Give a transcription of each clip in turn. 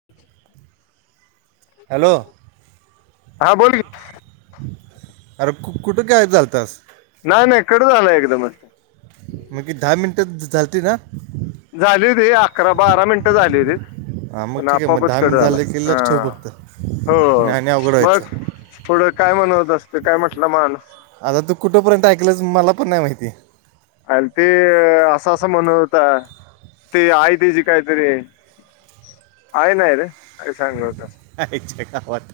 [inaudible] Hello. हा बोल की. अरे कु-कुठं कायब झालतास? नाही नाही कट झाला एकदम असं. मग क दहा मिनिटं झालती ना. झाले र अकरा बारा मिनटं झाले रे. हा मग ठीक आहे मग दहा मिनिट झालं की लक्ष ठेवू फक्त हो नाय आणि अवघड मग व्हायचं. पुढं काय म्हणवत असत काय म्हटलं मानस आता तू कुठंपर्यंत ऐकलस मला पण नाही माहिती. आणि ते असं असं म्हण होता, ते आहे तेजी आली कायतरी. आई नाही रे काय सांगु आता. आईच्या गावात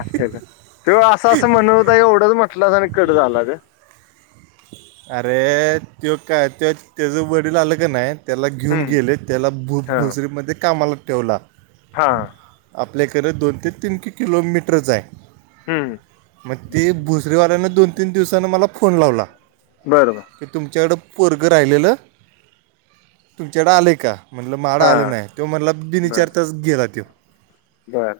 असं कायतर तेव्हा असं असं म्हण होता एवढंच म्हटलास आणि कड झालं रं. अरे तो काय त त्याचं वडील आलं क नाहीत त्याला घेऊन हम्म गेले. त्याला हा भु-भसरीमध्ये कामाला ठेवला. हा. आपल्या हिकडं दोन ते तीन किलोमीटरच आहे. हम्म मग ते भोसरीवाल्यानं दोन तीन दिवसांन मला फोन लावला. बर, बर. ते तुमच्याकडं पोरगं राहिलेलं, तुमच्याकडं आलंय का? म्हणलं माझ्याकडं हा आलं नाही. तो म्हणला बिन बर ईचारताच गेला तो. बर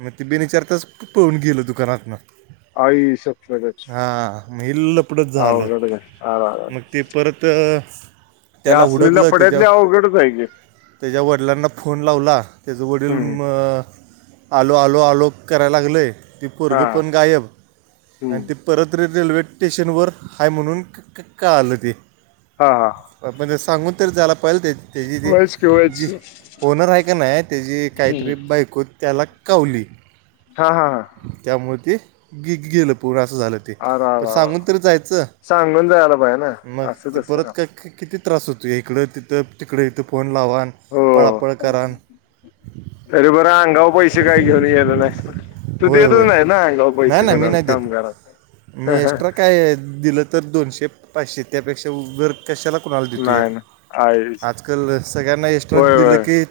मग ते बिन ईचारताच पळून गेलं दुकानातनं. आई शपथच हा मग हे लफडच झालं. होय? आर, आर. मग ते परत या त्याला असले लफड्यातले अवघडच हाय की. तेज्या वडलांना फोन लावला, त्याज वडील हम्म. म आलो, आलो, आलो करायला लागलंय. ती हा पोरगं पण गायब आणि हम्म. ते परत र-रेल्वे स्टेशनवर हाय म्हणून क-क-कळालं ते. हा, हा. म्हणजे सांगून तर झायाला पाहिजे. त्या तेजी ते व्हायच की व्हायच जी ओनर हाय का नाही त्याची की काहीतरी बायको त्याला कावली. हा हा हा त्यामुळं ते गे-गेलं पळून असं झालं. ते आरा रा पण रा रा, सांगून तरी जायचं सांगून जायला पाहिजे ना. मग असं ती कसं ना परत क-क-किती त्रास होतोय. हिकडं तिथं तिकडं इथं फोन लावान. हो पळापळ करान. तरी बरं अंगाव पैसे काय घेऊन गेलं नाही. त्यो होय होय देतच नाही ना अंगाव नाही पैसे ना मी कुणाला नाही देत कमगाराला. मी एक्स्ट्रा काय दिलं तर दोनशे पाचशे त्यापेक्षा वर कशाला कुणाला देतोया. नाही ना आईच आजकाल सगळ्यांना एक्स्ट्रा होय दिलं होय की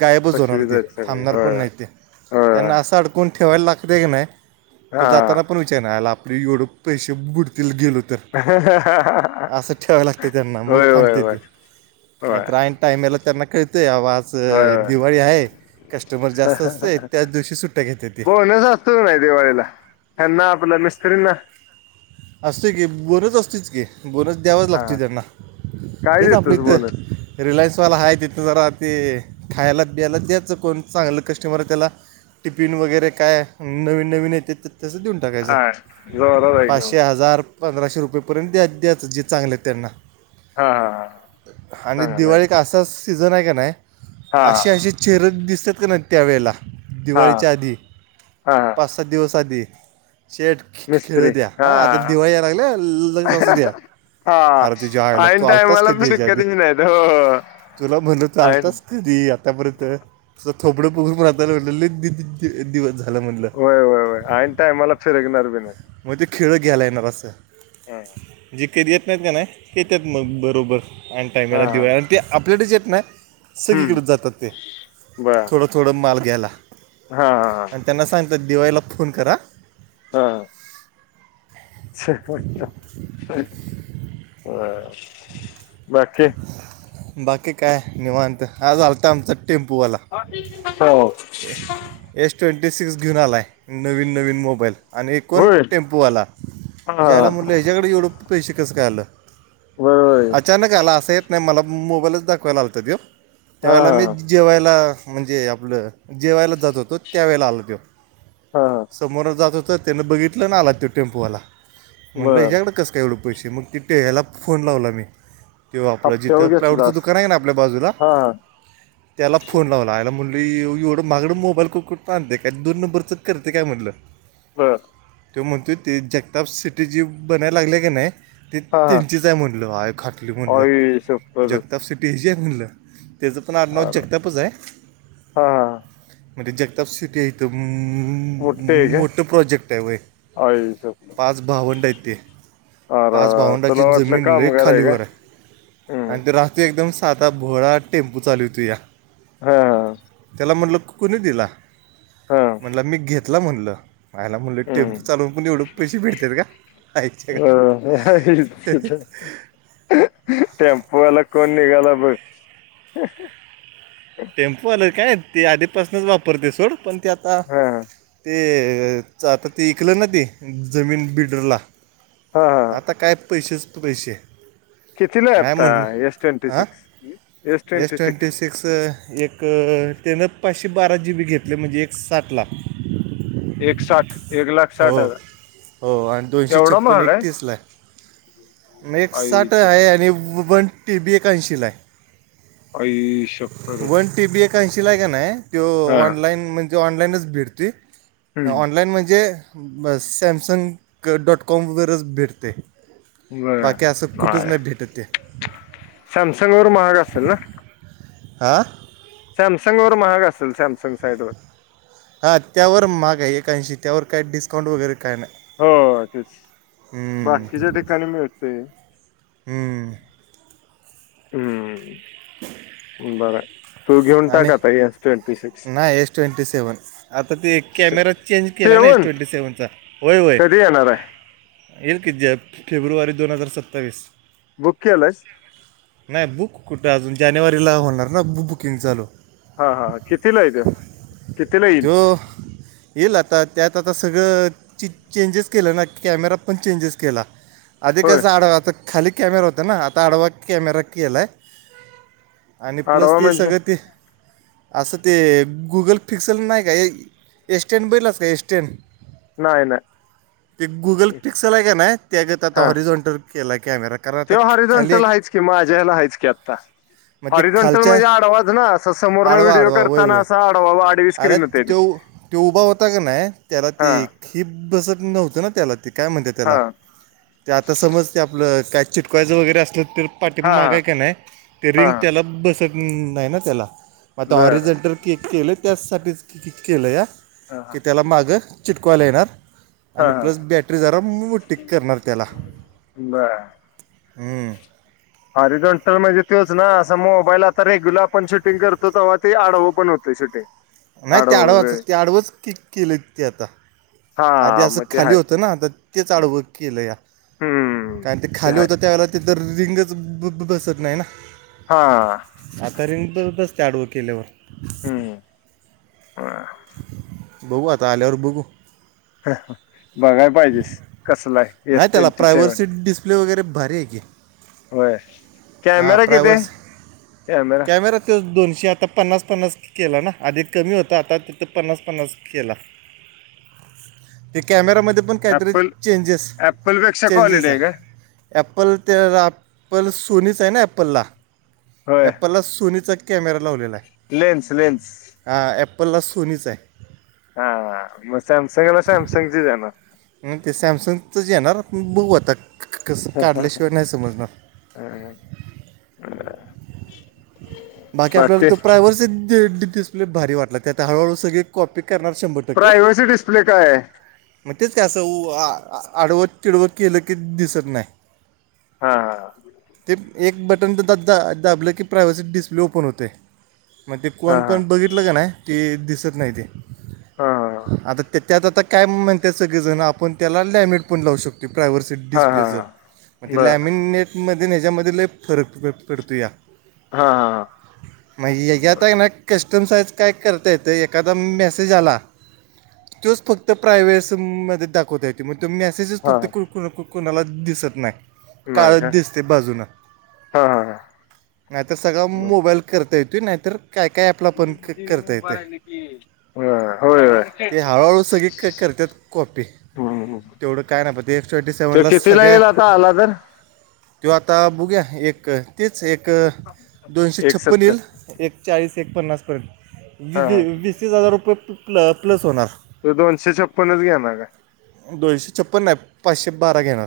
गायबच होणार फसवीत ते. आहेत सगळे थांबणार होय पण नाही ते. होय त्यांना असा अड कून ठेवाय लागतंय की नाही, तर हा जाताना पण विचार नाही आला आपली एवढं पैसे बुड तिल गेलो तर. असं ठेवाय लागतंय त्यांना मग होय होय थांबते होय ते. होय नाहीतर ऐनं टाइमला त्यांना कळतय बाबा आज होय च दिवाळी हाय, कस्टमर जास्त असतंय होय त्याच दिवशी सुट्ट्या घेत्यात ते. सण नाही दिवाळीला ह्यांना आपल्या मिस्त्रींना. असतोय की बोनस असतोयच की, बोनस द्यावाच हा लागतोय त्यांना. काय तेच आपलं देतोस बोनस? इथं रिलायन्सवाला आहे तिथं जरा ते खायला पियाला द्याचं कोण चांगलं कस्टमर आहे त्याला टिफिन वगैरे काय नवीन नवीन येतेत ते तसं देऊन टाकायचं आ जोरात आहे जाम. पाचशे हजार पंधराशे रुपये पर्यंत द्या द्याच जे चांगलेत त्यांना. हा हा हा आणि सांगा नाही दिवाळी एक असा सीझन आहे का नाही हा अशी अशी चेहरचं दिसत्यात का नाही त्यावेेळेला हा दिवाळीच्या आधी हा पास दिवस‌ आधी शेठ मिस्त्री हा आता दिवाळी याय लागल्या लक्ष असू द्या. हा अरे तुझ्या आईला तू ऐन आलतास टायमाला कधी हेज्या आधी. फिरकत बी नाहीत हो तुला म्हण तु ऐन आलतास? तरी आतापर्यंत तुझ थोबडं बघूनपण आताला म्हटलंले लई दि दि दि दिवस झालं म्हणलं होय होय होय ऐन टायमाला फिरकणार बी नाही. मग ते खेळ घ्यायला येणार असं हा म्हणजे कधी येत नाहीत का नाही. येत्यात मग बरोबर ऐन हा टायमला हा. दिवाळी आणि ते आपल्याडेच येत नाय. हम्म सगळीकडंच जातात ते बर थोडं थोडं माल घ्यायला. हा हा आणि त्यांना सांगतात दिवाळीला फोन करा. हां. [inaudible] हं हं हं होय बाकी. बाकी काय निवांत आज आलता आमचा टेम्पोवाला. हो. ए एस ट्वेंटी सिक्स घेऊन आलाय नवीन नवीन मोबाईल आणि कोण होय टेम्प बोला हां, हेच्या आईला म्हणलं हां. याच्याकडे एवढ पैसे कसं काय आलं? बरोबर आहे. अचानक आला अस येत नाही मला मोबाईलचं दाखवायला आलता त्यो त्यावेळेला मी हां, ज जेवायला म्हणजे आपलं जेवायला जात होतो त्यावेेळेला आला त्यो. हा हा. समोरन जात होतं त्यानं बघितलं इण आला त्यो टेम्पोवाला म्हटलं बरं. ह्याच्याकंड कस एवढं पैसे मग ति टेहायला फोन लावला मी. ते आपलं जिथं हप्त्यावर प्लाऊडचं घेतलास. दुकान आहे ना आपल्या बाजूला हां, हां. त्याला फोन लावला आला म्हणलं ये एवढं माहागडं मोबाईल क कूटनं आणलयं काय दोन नंबरच करतयं काय म्हणलं. बर. त्यो म्हणतोय ते जगताप सिटी जी बनायला लागलिया क नाय ते हां, हां. त्यांचीच आहे म्हणलं आय खाटली म्हणल, आई शप्पथच! जगताप शेट्टी हची आहे म्हणलं. त्याचं पण आडनाव अरे! जगतापचं आहे हां, हां. म ती जगताप सिटी आहे म मोठी आहे म का? मोठं प्रोजेक्ट आहे वय. आई शप्पथ! पाच भावंड आहेत ते. पाच अरेरे! तुला भावंडाची वाटलं जमीन लई कामगार का? खालीवर आहे. हं. आणि त्यो राहतोय एकदम सादा भोळा टेम्पू चालूवतूया. हा. ला म्हटलं कु कुणी दिला हां. म्हणटलं मी घेतला म्हणलं. मायला म्हणलं हं. टेम्पो चालवून पण एवढं पैसे भेटतात का आईची गावात. काय तुज. हं हं टेम्पो वाला कोण निघाला बघ. हं हं. टेम्पोवाल काय ते आधीपासूनच वापरतयं सोडं पण ते आता हां, हां. ते आता ते ईकलं ना ते जमीन बिल्डरला हां, हां. आता काय. पैसेच पैसे. कितीलाय नाही आत्ता म्हटलं S twenty six S twenty six. अस एक त्यानं पाचशे बारा जी बी घेतले म्हणजे एक साठ ला. एक साठ. हो हो आणि दोनशे एवढा छप्पन महाग एकतीसला आहे. म एक आई साठ शप्पथ! आहे आणि वन टी बी एक ऐंशीला आहे. आई शप्पथच वन टीबी एक ऐंशीलाय का नाही तो हा ऑनलाईन म्ह ऑनलाईनच भेटतोय हम्म ऑनलाईन म्हणजे ब सॅमसंग डॉट कॉमवरच भेटतयं. बर बाकी असं कुठंच बर नाही भेटत ते. सॅमसंग वर महाग असल ना. आ. सॅमसंग वर महाग असेल सॅमसंग साईड वर. हां त्यावर महाग आहे एक ऐंशी त्यावर काय डिस्काउंट वगैरे काय नाही. हो तेच बाकीच्या ठिकाणी मिळतयं. हम. हम्म बरंय. आणि नाही एस ट्वेंटी सेव्हन आता ते एक कॅमेरा चेंज केला ना एस सेवन ट्वेंटी सेव्हनचा होय होय. कधी येणार आहे येईल किती ज फेब्रुवारी दोन हजार सत्तावीस. बुक केलाईस. नाही बुक कुठं अजून जानेवारीला होणार ना बु बुकिंग चालू. हा हा कितीलाय त्यो कितीला येईल त्यो येईल आता त्यात आता सगळं च च चेंजेस केला ना कॅमेरा पण चेंजेस केला. आधी होय कसा आडवा आता खाली कॅमेरा होत ना आता आडवा कॅमेरा केलाय. आणि प्लस आडवा ते म्हणजे सगळं ते असं ते गुगल पिक्सल नाही का ए स्टँड बघितलास का ए स्टँड? नाही नाही ते गुगल पिक्सल आहे का ना त्यज्यात आता हॉरिझंटर केलाय कॅमेरा. कारण आता त्यो खाली आहे होरिझंटल की माज्या ह्यला हायच की आत्ता. मग ते हॉरिझंटल खालच्या म्हणजे आडवाचं ना अस समोर न आडवा व्हिडिओ आडवा वय करताना वय असा आडवा आडवी अरे स्क्रीन होते ती तो तो उभा होता का नाही त्याला ती हा हि बसत नव्हती ना त्याला ती काय म्हणत्यात हा त्याला ते आता समज ते आपलं काय चिटकावायचं वगैरे असलं तर. हा हा पाठीमागाय का नाही ते रिंग हा त्याला बसत नाही ना त्याला मग आता बर ऑरिजेंटल केक केलंय त्याचसाठीच केलंया. हा हा. त्याला मागं चिटकवायला येणार. आणि हा प्लस बॅटरी जरा मो मोठी क करणार त्याला बर हम्म. होरिझंटल म्हणजे तोच ना अस मोबाईल आता रेग्युलर आपण शूटिंग करतो ते ते आडव पण होत शुटटींग. नाही त्या आडवाच त्या आडवंच कक केलय ते आता. आधी हा असं मग ते खाली आहे होतं ना तर ते आडवं केलंया हम्म कारण ते खाली आहे होत त्यावेेळेला तर रिंगच ब बसत नाही ना. हां. आता रिंगपण बसतिया आडव केल्यावर. हम्म ह. बघू आता आल्यावर बघू. बघाय पाहिजेस कसलाय एस ट्वेंटी सेव्हन. प्ले वगैरे भारी आहे की. होय हां कॅमेरा किती आहे प्रायव्हर्सी कॅमेरा. दोनशे आता पन्नास पन्नास केला ना अधी कमी होतं आता ते पन्नास पन्नास केला ते कॅमेरा मध्ये काहीतरी ऍपल चेंजेस ऍपल पेक्षा चेंजेस क्वालिटी आहे. का ॲप्पल त्या ॲप्पल सोनीच आहे ना ॲप्पलला. होय ऍपलला सोनीचा कॅमेरा लावलेला. आहे लेन्स लेन्स. हां ॲपलला सोनीच आहे. हा म सॅमसंग आ ना साॅमसंगज जा ना. नाही ते सॅमसंगचं जे येणार आपण बघू आता कसं काढल्याशिवाय नाही समजणार. हम्म हं बर. बाकी आपल्याला तो प्रायव्हरसी डि डिस्प्ले भारी वाटला त्यात हळूहळू सगळी कॉपी करणार शंभर प्रायवरसी डिस्प्ले काय आय? तेेच कि असं आडव तीडव केलं की दिसत नाही. हा हा हा. ते एक बटन तर दाबलं की प्रायव्हसी डिस्प्ले ओपन होते. मग ते कोण हा हा पण बघितलं का नाही ते दिसत नाही ते हा आता ते त्यात आता काय म्हणतात सगळे जण आपण त्याला लमिट पण लाव शको प्रायव्हसी हा हा डिस्प्लेचं हा मग ते बर लॅमिननेटमध्ये ह्याच्यामध्ये ल फरक पडतो या. हां हां हां. मग ह्याज्यात आहे ना कस्टम साईज काय करता येतंय एखादा मेसेज आला. तोच फक्त प्रायव्टसमध्ये दाख वतय मग तो मेसेजस हा फक्त कोणाला दिसत नाही. नाही का काळच दिसते बाजून हा हा हा नाही त सगळा बर मोबाईल करता येतोय नाहीतर काय काय ॲप ला पण क करता येते होय होय ते हळूहळू सगळे क करत्यात. कॉपी हम्म. तेवढं काय नाही प ते एस ट्वेंटी तो सेव्हनला कितीला सगळ्या. येईल आता आला तर तो आता बुघ्या एक तीच एक. दोनशे एक छप्पन सत्तर येईल एक चाळीस एक पन्नासपर्यंत वी हा हा वीसतीस हजार रुपये प प्ल प्लस होणार. तो दोनशे छप्प्नच घेणार काय? दोनशे छप्पन नाही पाचशे बारा घेणार.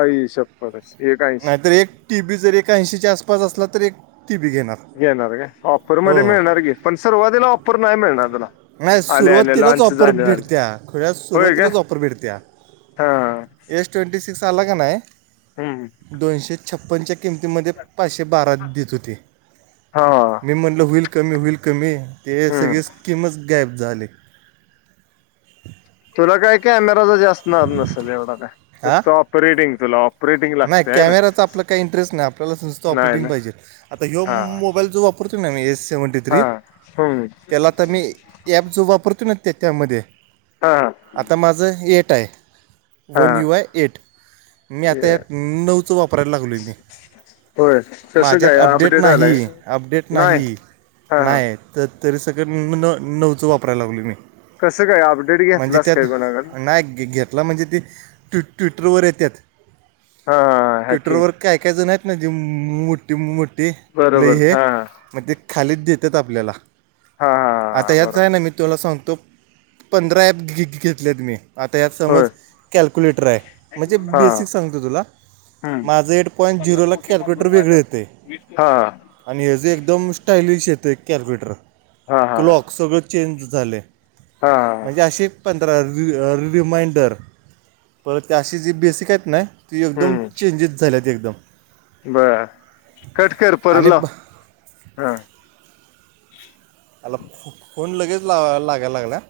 आई छप्पनच एक ऐंशी नाहीतर एक टीबी जर एक ऐंशीच्या आसपास असला तर एक. टी बी गेणार. येेणार का ऑपर मध्ये मिळणार गी पण सुरुवातीला ऑफर नाही मिळणार तुला. नाही आले आले सुरुवातीलाच लॉन्च ऑपर झालं झालं भेटत्या खुळ्या होय काय सुरुवातीलाच ऑपर भेटत्या. हा. एस ट्वेंटी सिक्स आला का हम्म नाही दोनशे छप्पनच्या किमतीमध्ये पाचशे बारा देत होते. हा. म म्हटलं होईल कमी होईल कमी ते हम्म सगळे स्कीमच गायब झाली. तुला काय कॅमेराचा जास्णार नसेल एवढा का हां फऑपरेटिंग तुला ऑप. नाही कॅमेराचं आपलं काही इंटरेस्ट नाही आपल्याला स्स्त नाही ऑपेटिंग ना पाहिजे आता ह हा मोबाईल जो वॉप वापरत ना मी एस सेव्हनटी थ्री हा हम्म त्याला तर मी. ॲप जो वापरतो न्ह त्या त्यामध्ये हा आता माझं एट आहे. हा वन यू आय एट मी आता ये. यात नऊचं वापरायला लागलो आहे मी. होय कसं माझ्यात काय अपडेट नाही आलाय अपडेट नाही हा हा नाही. तर तरी सगळं न नऊच वापरायला लागलोय मी. कसं काय अपडेट म्हणजे घेतलास त्यात काय कोणाकडून नाये घे घेत. त्याला म्हणजे ते ट् ट्विटरवर येतात. हा. हॅकिंग ट्विटरवर काय काय जण आहेत ना जे मोठी मु मोठी लई बरोबर हे. हा मग ते खालीच देतात आपल्याला हा आता हा याच बरोबर आहे ना मी. तुला सांगतो पंधरा ॲप घ घेतलेत मी. आता यात समज होय कॅल्क्युलेटर आहे म्हणजे हा बेसिक सांग तुझं तुला हम्म माझं एट पॉईंट झिरोला कॅल्क्युलेटर वेगळ येते. हा आणि ह्यज एकदम स्टायलिश येतंय कॅलकुलेटर हा हा क्लॉक सगळं चेंज झालय हा म्हणजे अशे पण रि रि रिमाइंडर पर त्या अशी जे बेसीक आहेत ना. एकदम हम्म चेंजीस झाल्यात एकदम. ह कट कर परत आणि लाव ब- हा. आईला फोन लगेच लाव लागय लागलाय.